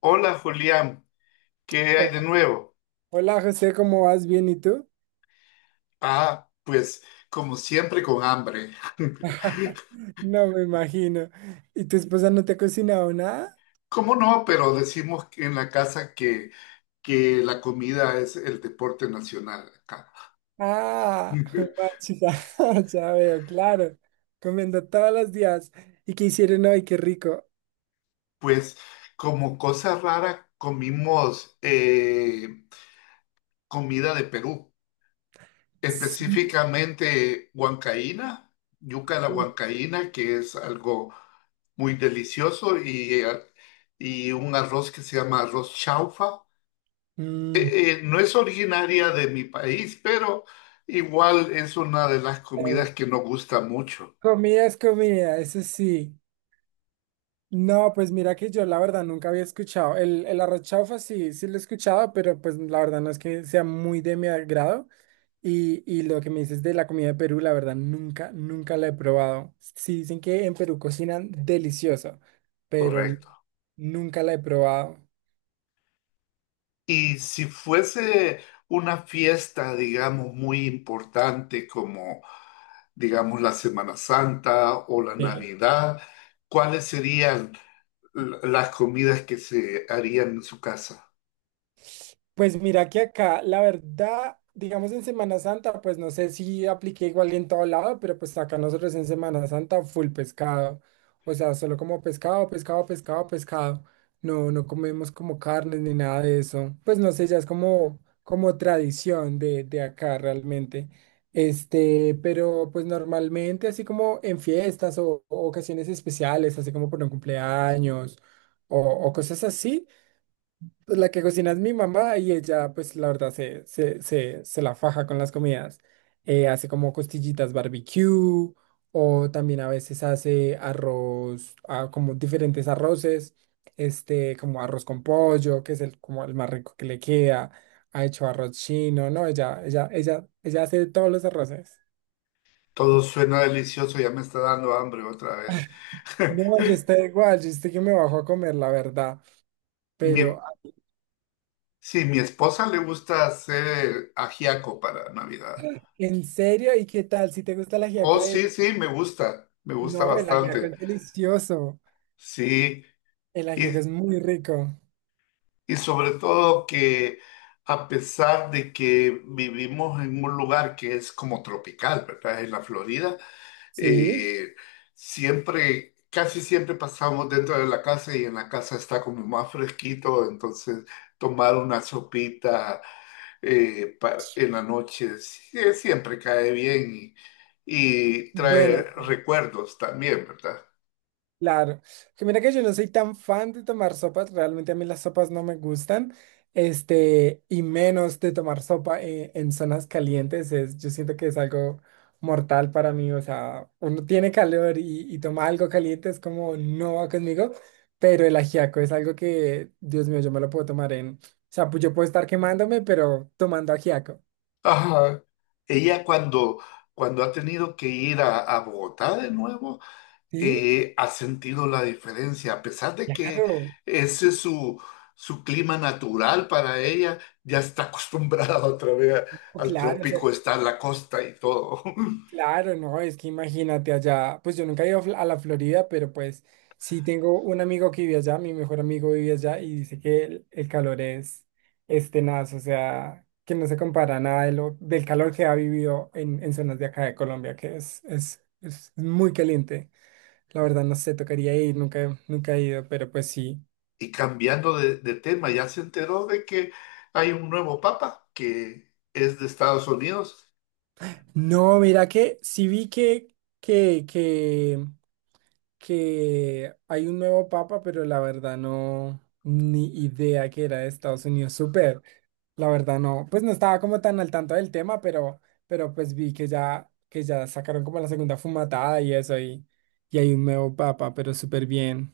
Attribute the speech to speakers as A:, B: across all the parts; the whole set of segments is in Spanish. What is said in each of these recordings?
A: Hola Julián, ¿qué hay de nuevo?
B: Hola José, ¿cómo vas? ¿Bien y tú?
A: Pues como siempre con hambre.
B: No me imagino. ¿Y tu esposa no te ha cocinado nada?
A: ¿Cómo no? Pero decimos que en la casa que la comida es el deporte nacional acá.
B: Ah, chica, ya veo, claro. Comiendo todos los días. ¿Y qué hicieron hoy? Qué rico.
A: Pues como cosa rara comimos comida de Perú.
B: Sí.
A: Específicamente huancaína, yuca a la huancaína, que es algo muy delicioso, y y un arroz que se llama arroz chaufa.
B: Mm,
A: No es originaria de mi país, pero igual es una de las
B: eh,
A: comidas que nos gusta mucho,
B: Comida es comida, eso sí. No, pues mira que yo la verdad nunca había escuchado. El arroz chaufa sí, sí lo he escuchado, pero pues la verdad no es que sea muy de mi agrado. Y lo que me dices de la comida de Perú, la verdad, nunca, nunca la he probado. Sí, dicen que en Perú cocinan delicioso, pero
A: correcto.
B: nunca la he probado.
A: Y si fuese una fiesta, digamos, muy importante como, digamos, la Semana Santa o la Navidad, ¿cuáles serían las comidas que se harían en su casa?
B: Pues mira que acá, la verdad, digamos en Semana Santa, pues no sé si apliqué igual en todo lado, pero pues acá nosotros en Semana Santa full pescado. O sea, solo como pescado, pescado, pescado, pescado. No, no comemos como carnes ni nada de eso. Pues no sé, ya es como, como tradición de, acá realmente. Pero pues normalmente así como en fiestas o ocasiones especiales, así como por un cumpleaños o o cosas así. Pues la que cocina es mi mamá y ella, pues la verdad, se la faja con las comidas. Hace como costillitas barbecue o también a veces hace arroz, como diferentes arroces, como arroz con pollo, que es el, como el más rico que le queda. Ha hecho arroz chino, ¿no? Ella hace todos los arroces.
A: Todo suena delicioso, ya me está dando hambre otra vez.
B: No, yo estoy igual, yo estoy que me bajo a comer, la verdad.
A: Mi,
B: Pero,
A: sí, mi esposa le gusta hacer ajiaco para Navidad.
B: ¿en serio? ¿Y qué tal? ¿Si te gusta el ajiaco
A: Oh,
B: de ella?
A: sí, sí, me gusta
B: No, el ajiaco
A: bastante.
B: es delicioso.
A: Sí,
B: El ajiaco es
A: y,
B: muy rico.
A: y sobre todo que a pesar de que vivimos en un lugar que es como tropical, ¿verdad? En la Florida,
B: Sí.
A: eh, siempre, casi siempre pasamos dentro de la casa y en la casa está como más fresquito, entonces tomar una sopita en la noche siempre cae bien y
B: Bueno,
A: trae recuerdos también, ¿verdad?
B: claro. Que mira que yo no soy tan fan de tomar sopas, realmente a mí las sopas no me gustan, y menos de tomar sopa en zonas calientes, es, yo siento que es algo mortal para mí, o sea, uno tiene calor y toma algo caliente, es como no va conmigo, pero el ajiaco es algo que, Dios mío, yo me lo puedo tomar en, o sea, pues yo puedo estar quemándome, pero tomando ajiaco,
A: Ajá. Ella cuando, cuando ha tenido que ir a Bogotá de nuevo,
B: ¿sí?
A: ha sentido la diferencia, a pesar de que
B: Claro,
A: ese es su, su clima natural para ella, ya está acostumbrada otra vez al
B: claro, o sea,
A: trópico, está en la costa y todo.
B: claro, no, es que imagínate allá, pues yo nunca he ido a a la Florida, pero pues sí tengo un amigo que vive allá, mi mejor amigo vive allá y dice que el calor es tenaz, o sea, que no se compara nada de lo, del calor que ha vivido en zonas de acá de Colombia, que es, es muy caliente. La verdad no sé, tocaría ir, nunca, nunca he ido, pero pues sí.
A: Y cambiando de tema, ya se enteró de que hay un nuevo papa que es de Estados Unidos.
B: No, mira que sí vi que, que hay un nuevo papa, pero la verdad no, ni idea que era de Estados Unidos. Súper, la verdad no, pues no estaba como tan al tanto del tema, pero pues vi que ya, sacaron como la segunda fumatada y eso, y hay un nuevo papa, pero súper bien.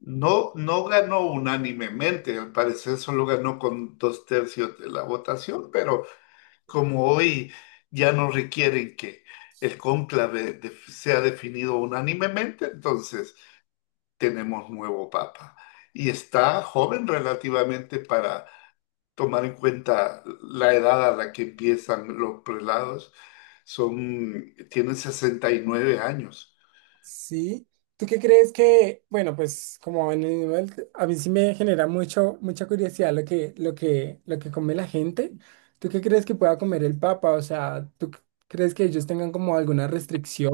A: No, no ganó unánimemente, al parecer solo ganó con dos tercios de la votación, pero como hoy ya no requieren que el cónclave sea definido unánimemente, entonces tenemos nuevo papa. Y está joven relativamente para tomar en cuenta la edad a la que empiezan los prelados. Tienen 69 años.
B: Sí. ¿Tú qué crees que, bueno, pues como en el nivel, a mí sí me genera mucho, mucha curiosidad lo que, lo que come la gente? ¿Tú qué crees que pueda comer el Papa? O sea, ¿tú crees que ellos tengan como alguna restricción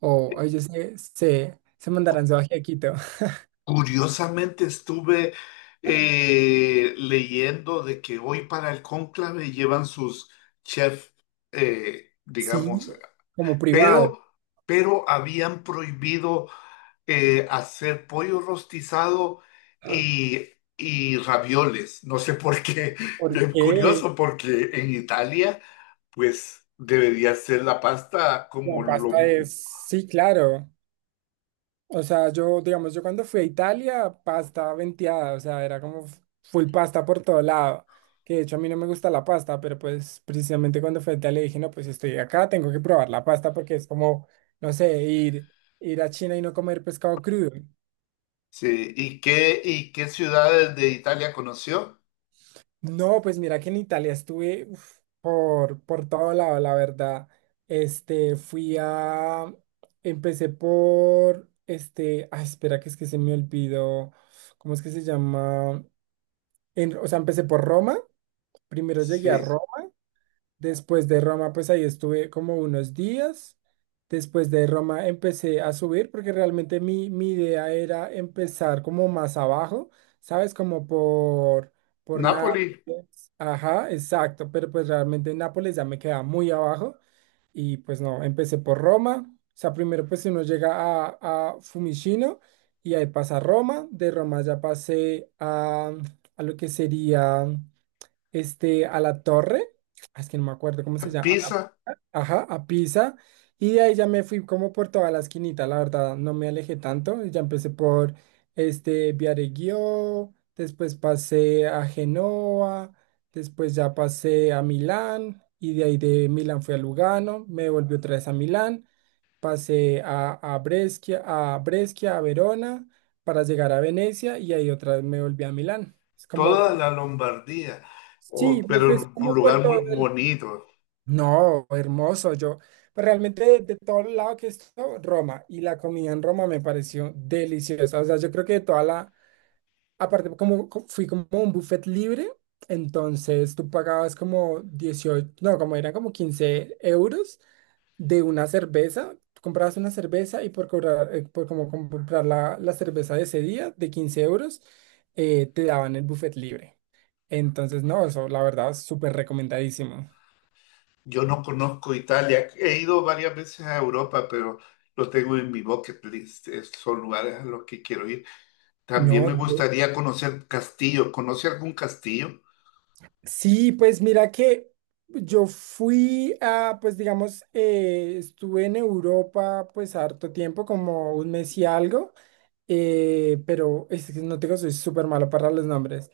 B: o ellos se mandarán su ají a Quito?
A: Curiosamente estuve leyendo de que hoy para el cónclave llevan sus chefs,
B: Sí,
A: digamos,
B: como privado.
A: pero, pero habían prohibido hacer pollo rostizado y, y ravioles. No sé por qué, es
B: Porque
A: curioso, porque en Italia, pues debería ser la pasta como
B: la
A: lo...
B: pasta es, sí, claro. O sea, yo, digamos, yo cuando fui a Italia, pasta venteada, o sea, era como full pasta por todo lado. Que de hecho a mí no me gusta la pasta, pero pues precisamente cuando fui a Italia dije, no, pues si estoy acá, tengo que probar la pasta porque es como, no sé, ir, ir a China y no comer pescado crudo.
A: Sí, ¿y qué ciudades de Italia conoció?
B: No, pues mira que en Italia estuve uf, por, todo lado, la verdad. Fui a, empecé por, ay, espera que es que se me olvidó, ¿cómo es que se llama? O sea, empecé por Roma, primero llegué a
A: Sí,
B: Roma, después de Roma pues ahí estuve como unos días, después de Roma empecé a subir porque realmente mi idea era empezar como más abajo, ¿sabes? Como por,
A: Nápoli,
B: Nápoles, ajá, exacto, pero pues realmente Nápoles ya me queda muy abajo y pues no, empecé por Roma, o sea, primero pues uno llega a, Fiumicino y ahí pasa Roma, de Roma ya pasé a lo que sería a la torre, es que no me acuerdo cómo se llama,
A: Pisa,
B: ajá, a Pisa, y de ahí ya me fui como por toda la esquinita, la verdad, no me alejé tanto, y ya empecé por, Viareggio, después pasé a Genoa, después ya pasé a Milán, y de ahí de Milán fui a Lugano, me volví otra vez a Milán, pasé a Brescia, a Verona, para llegar a Venecia, y ahí otra vez me volví a Milán. Es como...
A: toda la Lombardía. Oh,
B: Sí, me
A: pero
B: fui
A: un
B: como por
A: lugar muy
B: todo el...
A: bonito.
B: No, hermoso, yo. Pero realmente de todo el lado que estuvo, Roma. Y la comida en Roma me pareció deliciosa. O sea, yo creo que toda la... Aparte, como fui como un buffet libre, entonces tú pagabas como 18, no, como eran como 15 euros de una cerveza. Tú comprabas una cerveza y por cobrar, por como comprar la, la cerveza de ese día de 15 euros, te daban el buffet libre. Entonces, no, eso la verdad, súper recomendadísimo.
A: Yo no conozco Italia. He ido varias veces a Europa, pero lo tengo en mi bucket list. Son lugares a los que quiero ir. También
B: No,
A: me gustaría conocer castillos. ¿Conoce algún castillo?
B: sí, pues mira que yo fui a, pues digamos, estuve en Europa pues harto tiempo, como un mes y algo, pero es que no te digo, soy súper malo para los nombres,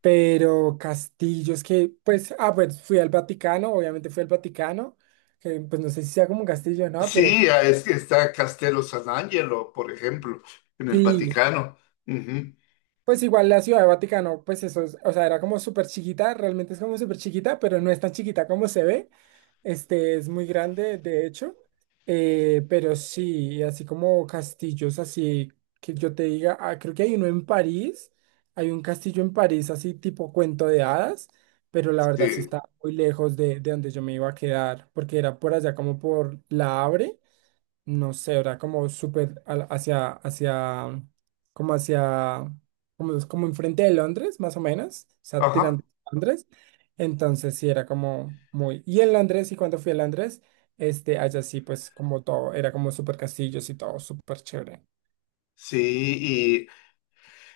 B: pero castillos que, pues, pues fui al Vaticano, obviamente fui al Vaticano, que pues no sé si sea como un castillo, ¿no? Pero
A: Sí, ah, es que está Castello San Angelo, por ejemplo, en el
B: sí.
A: Vaticano. Ujú,
B: Pues igual la Ciudad de Vaticano, pues eso es, o sea, era como súper chiquita, realmente es como súper chiquita, pero no es tan chiquita como se ve. Este es muy grande, de hecho. Pero sí, así como castillos, así que yo te diga, creo que hay uno en París, hay un castillo en París, así tipo cuento de hadas, pero la verdad sí
A: sí.
B: está muy lejos de donde yo me iba a quedar, porque era por allá como por La Havre, no sé, era como súper hacia, como hacia, como, es como enfrente de Londres, más o menos, o sea,
A: Ajá.
B: tirando a Londres. Entonces sí, era como muy... Y en Londres, y cuando fui a Londres, allá sí, pues como todo, era como súper castillos y todo, súper chévere.
A: Sí,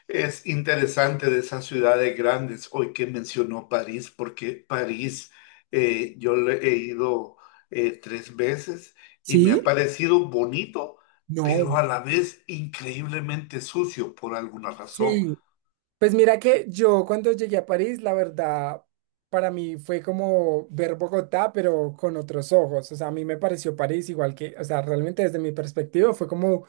A: es interesante de esas ciudades grandes, hoy que mencionó París, porque París yo le he ido tres veces y me ha
B: ¿Sí?
A: parecido bonito, pero
B: No,
A: a la vez increíblemente sucio por alguna razón.
B: sí, pues mira que yo cuando llegué a París, la verdad, para mí fue como ver Bogotá, pero con otros ojos. O sea, a mí me pareció París igual que, o sea, realmente desde mi perspectiva fue como,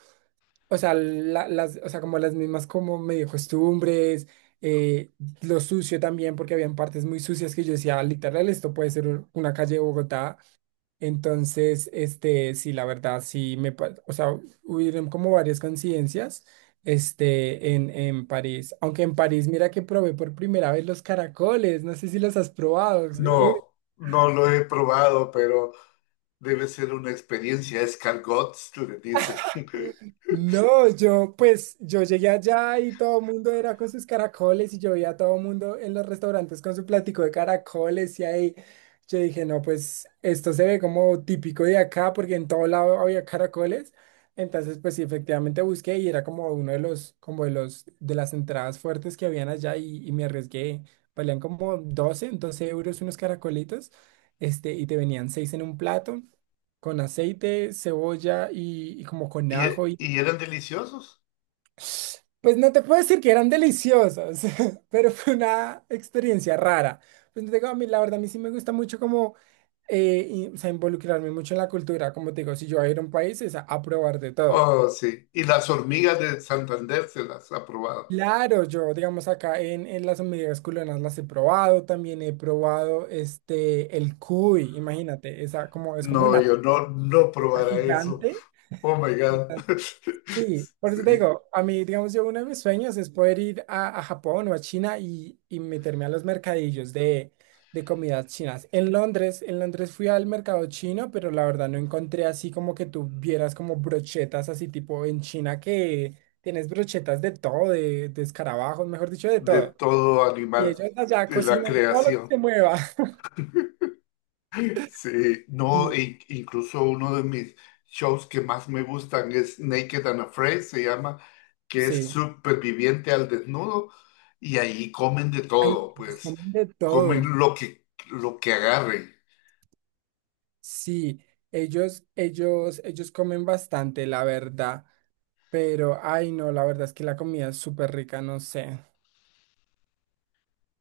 B: o sea, las, o sea, como las mismas como medio costumbres, eh, lo sucio también, porque habían partes muy sucias que yo decía: "Ah, literal, esto puede ser una calle de Bogotá". Entonces, sí, la verdad, sí me, o sea, hubieron como varias coincidencias, en, París. Aunque en París, mira que probé por primera vez los caracoles, no sé si los has probado. Uy,
A: No, no lo he probado, pero debe ser una experiencia. Escargots, le dicen.
B: no, yo pues yo llegué allá y todo el mundo era con sus caracoles y yo veía a todo el mundo en los restaurantes con su platico de caracoles y ahí yo dije, no, pues esto se ve como típico de acá porque en todo lado había caracoles. Entonces, pues sí, efectivamente busqué y era como uno de los, como de los, de las entradas fuertes que habían allá y me arriesgué. Valían como 12 12 euros unos caracolitos, y te venían seis en un plato con aceite, cebolla y como con
A: ¿Y,
B: ajo.
A: y eran deliciosos?
B: Pues no te puedo decir que eran deliciosas, pero fue una experiencia rara. Pues te digo, a mí la verdad, a mí sí me gusta mucho como o sea, involucrarme mucho en la cultura. Como te digo, si yo voy a ir a un país es a probar de todo.
A: Oh, sí. Y las hormigas de Santander se las ha probado.
B: Claro, yo, digamos, acá en, las hormigas culonas las he probado, también he probado el cuy, imagínate, esa como, es como
A: No,
B: una
A: yo no, no
B: rata
A: probara eso.
B: gigante.
A: Oh my God.
B: Sí, por eso te
A: Sería
B: digo, a mí, digamos, yo uno de mis sueños es poder ir a Japón o a China y meterme a los mercadillos de, comidas chinas. En Londres fui al mercado chino, pero la verdad no encontré así como que tú vieras como brochetas así tipo en China que tienes brochetas de todo, de, escarabajos, mejor dicho, de
A: de
B: todo.
A: todo
B: Y
A: animal
B: ellos allá
A: de la
B: cocinan todo lo que
A: creación.
B: se mueva.
A: Sí, no,
B: Y
A: incluso uno de mis shows que más me gustan es Naked and Afraid, se llama, que es
B: sí,
A: superviviente al desnudo, y ahí comen de
B: hay,
A: todo, pues
B: comen de todo.
A: comen lo que, lo que agarren.
B: Sí, ellos comen bastante, la verdad. Pero, ay, no, la verdad es que la comida es súper rica, no sé.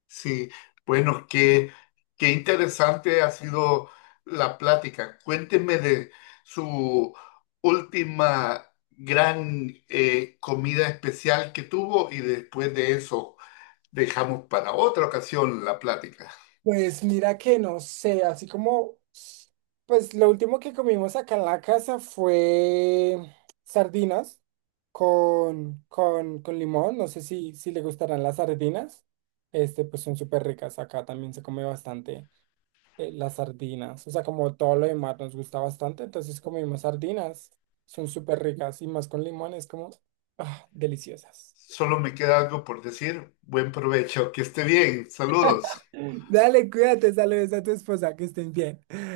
A: Sí, bueno, qué interesante ha sido la plática. Cuénteme de su última gran comida especial que tuvo y después de eso dejamos para otra ocasión la plática.
B: Pues mira que no sé, así como, pues lo último que comimos acá en la casa fue sardinas con, con limón, no sé si, si le gustarán las sardinas, pues son súper ricas, acá también se come bastante las sardinas, o sea, como todo lo demás nos gusta bastante, entonces comimos sardinas, son súper ricas y más con limón es como, ah, deliciosas.
A: Solo me queda algo por decir. Buen provecho, que esté bien. Saludos.
B: Dale, cuídate, saludos a tu esposa, que estén bien.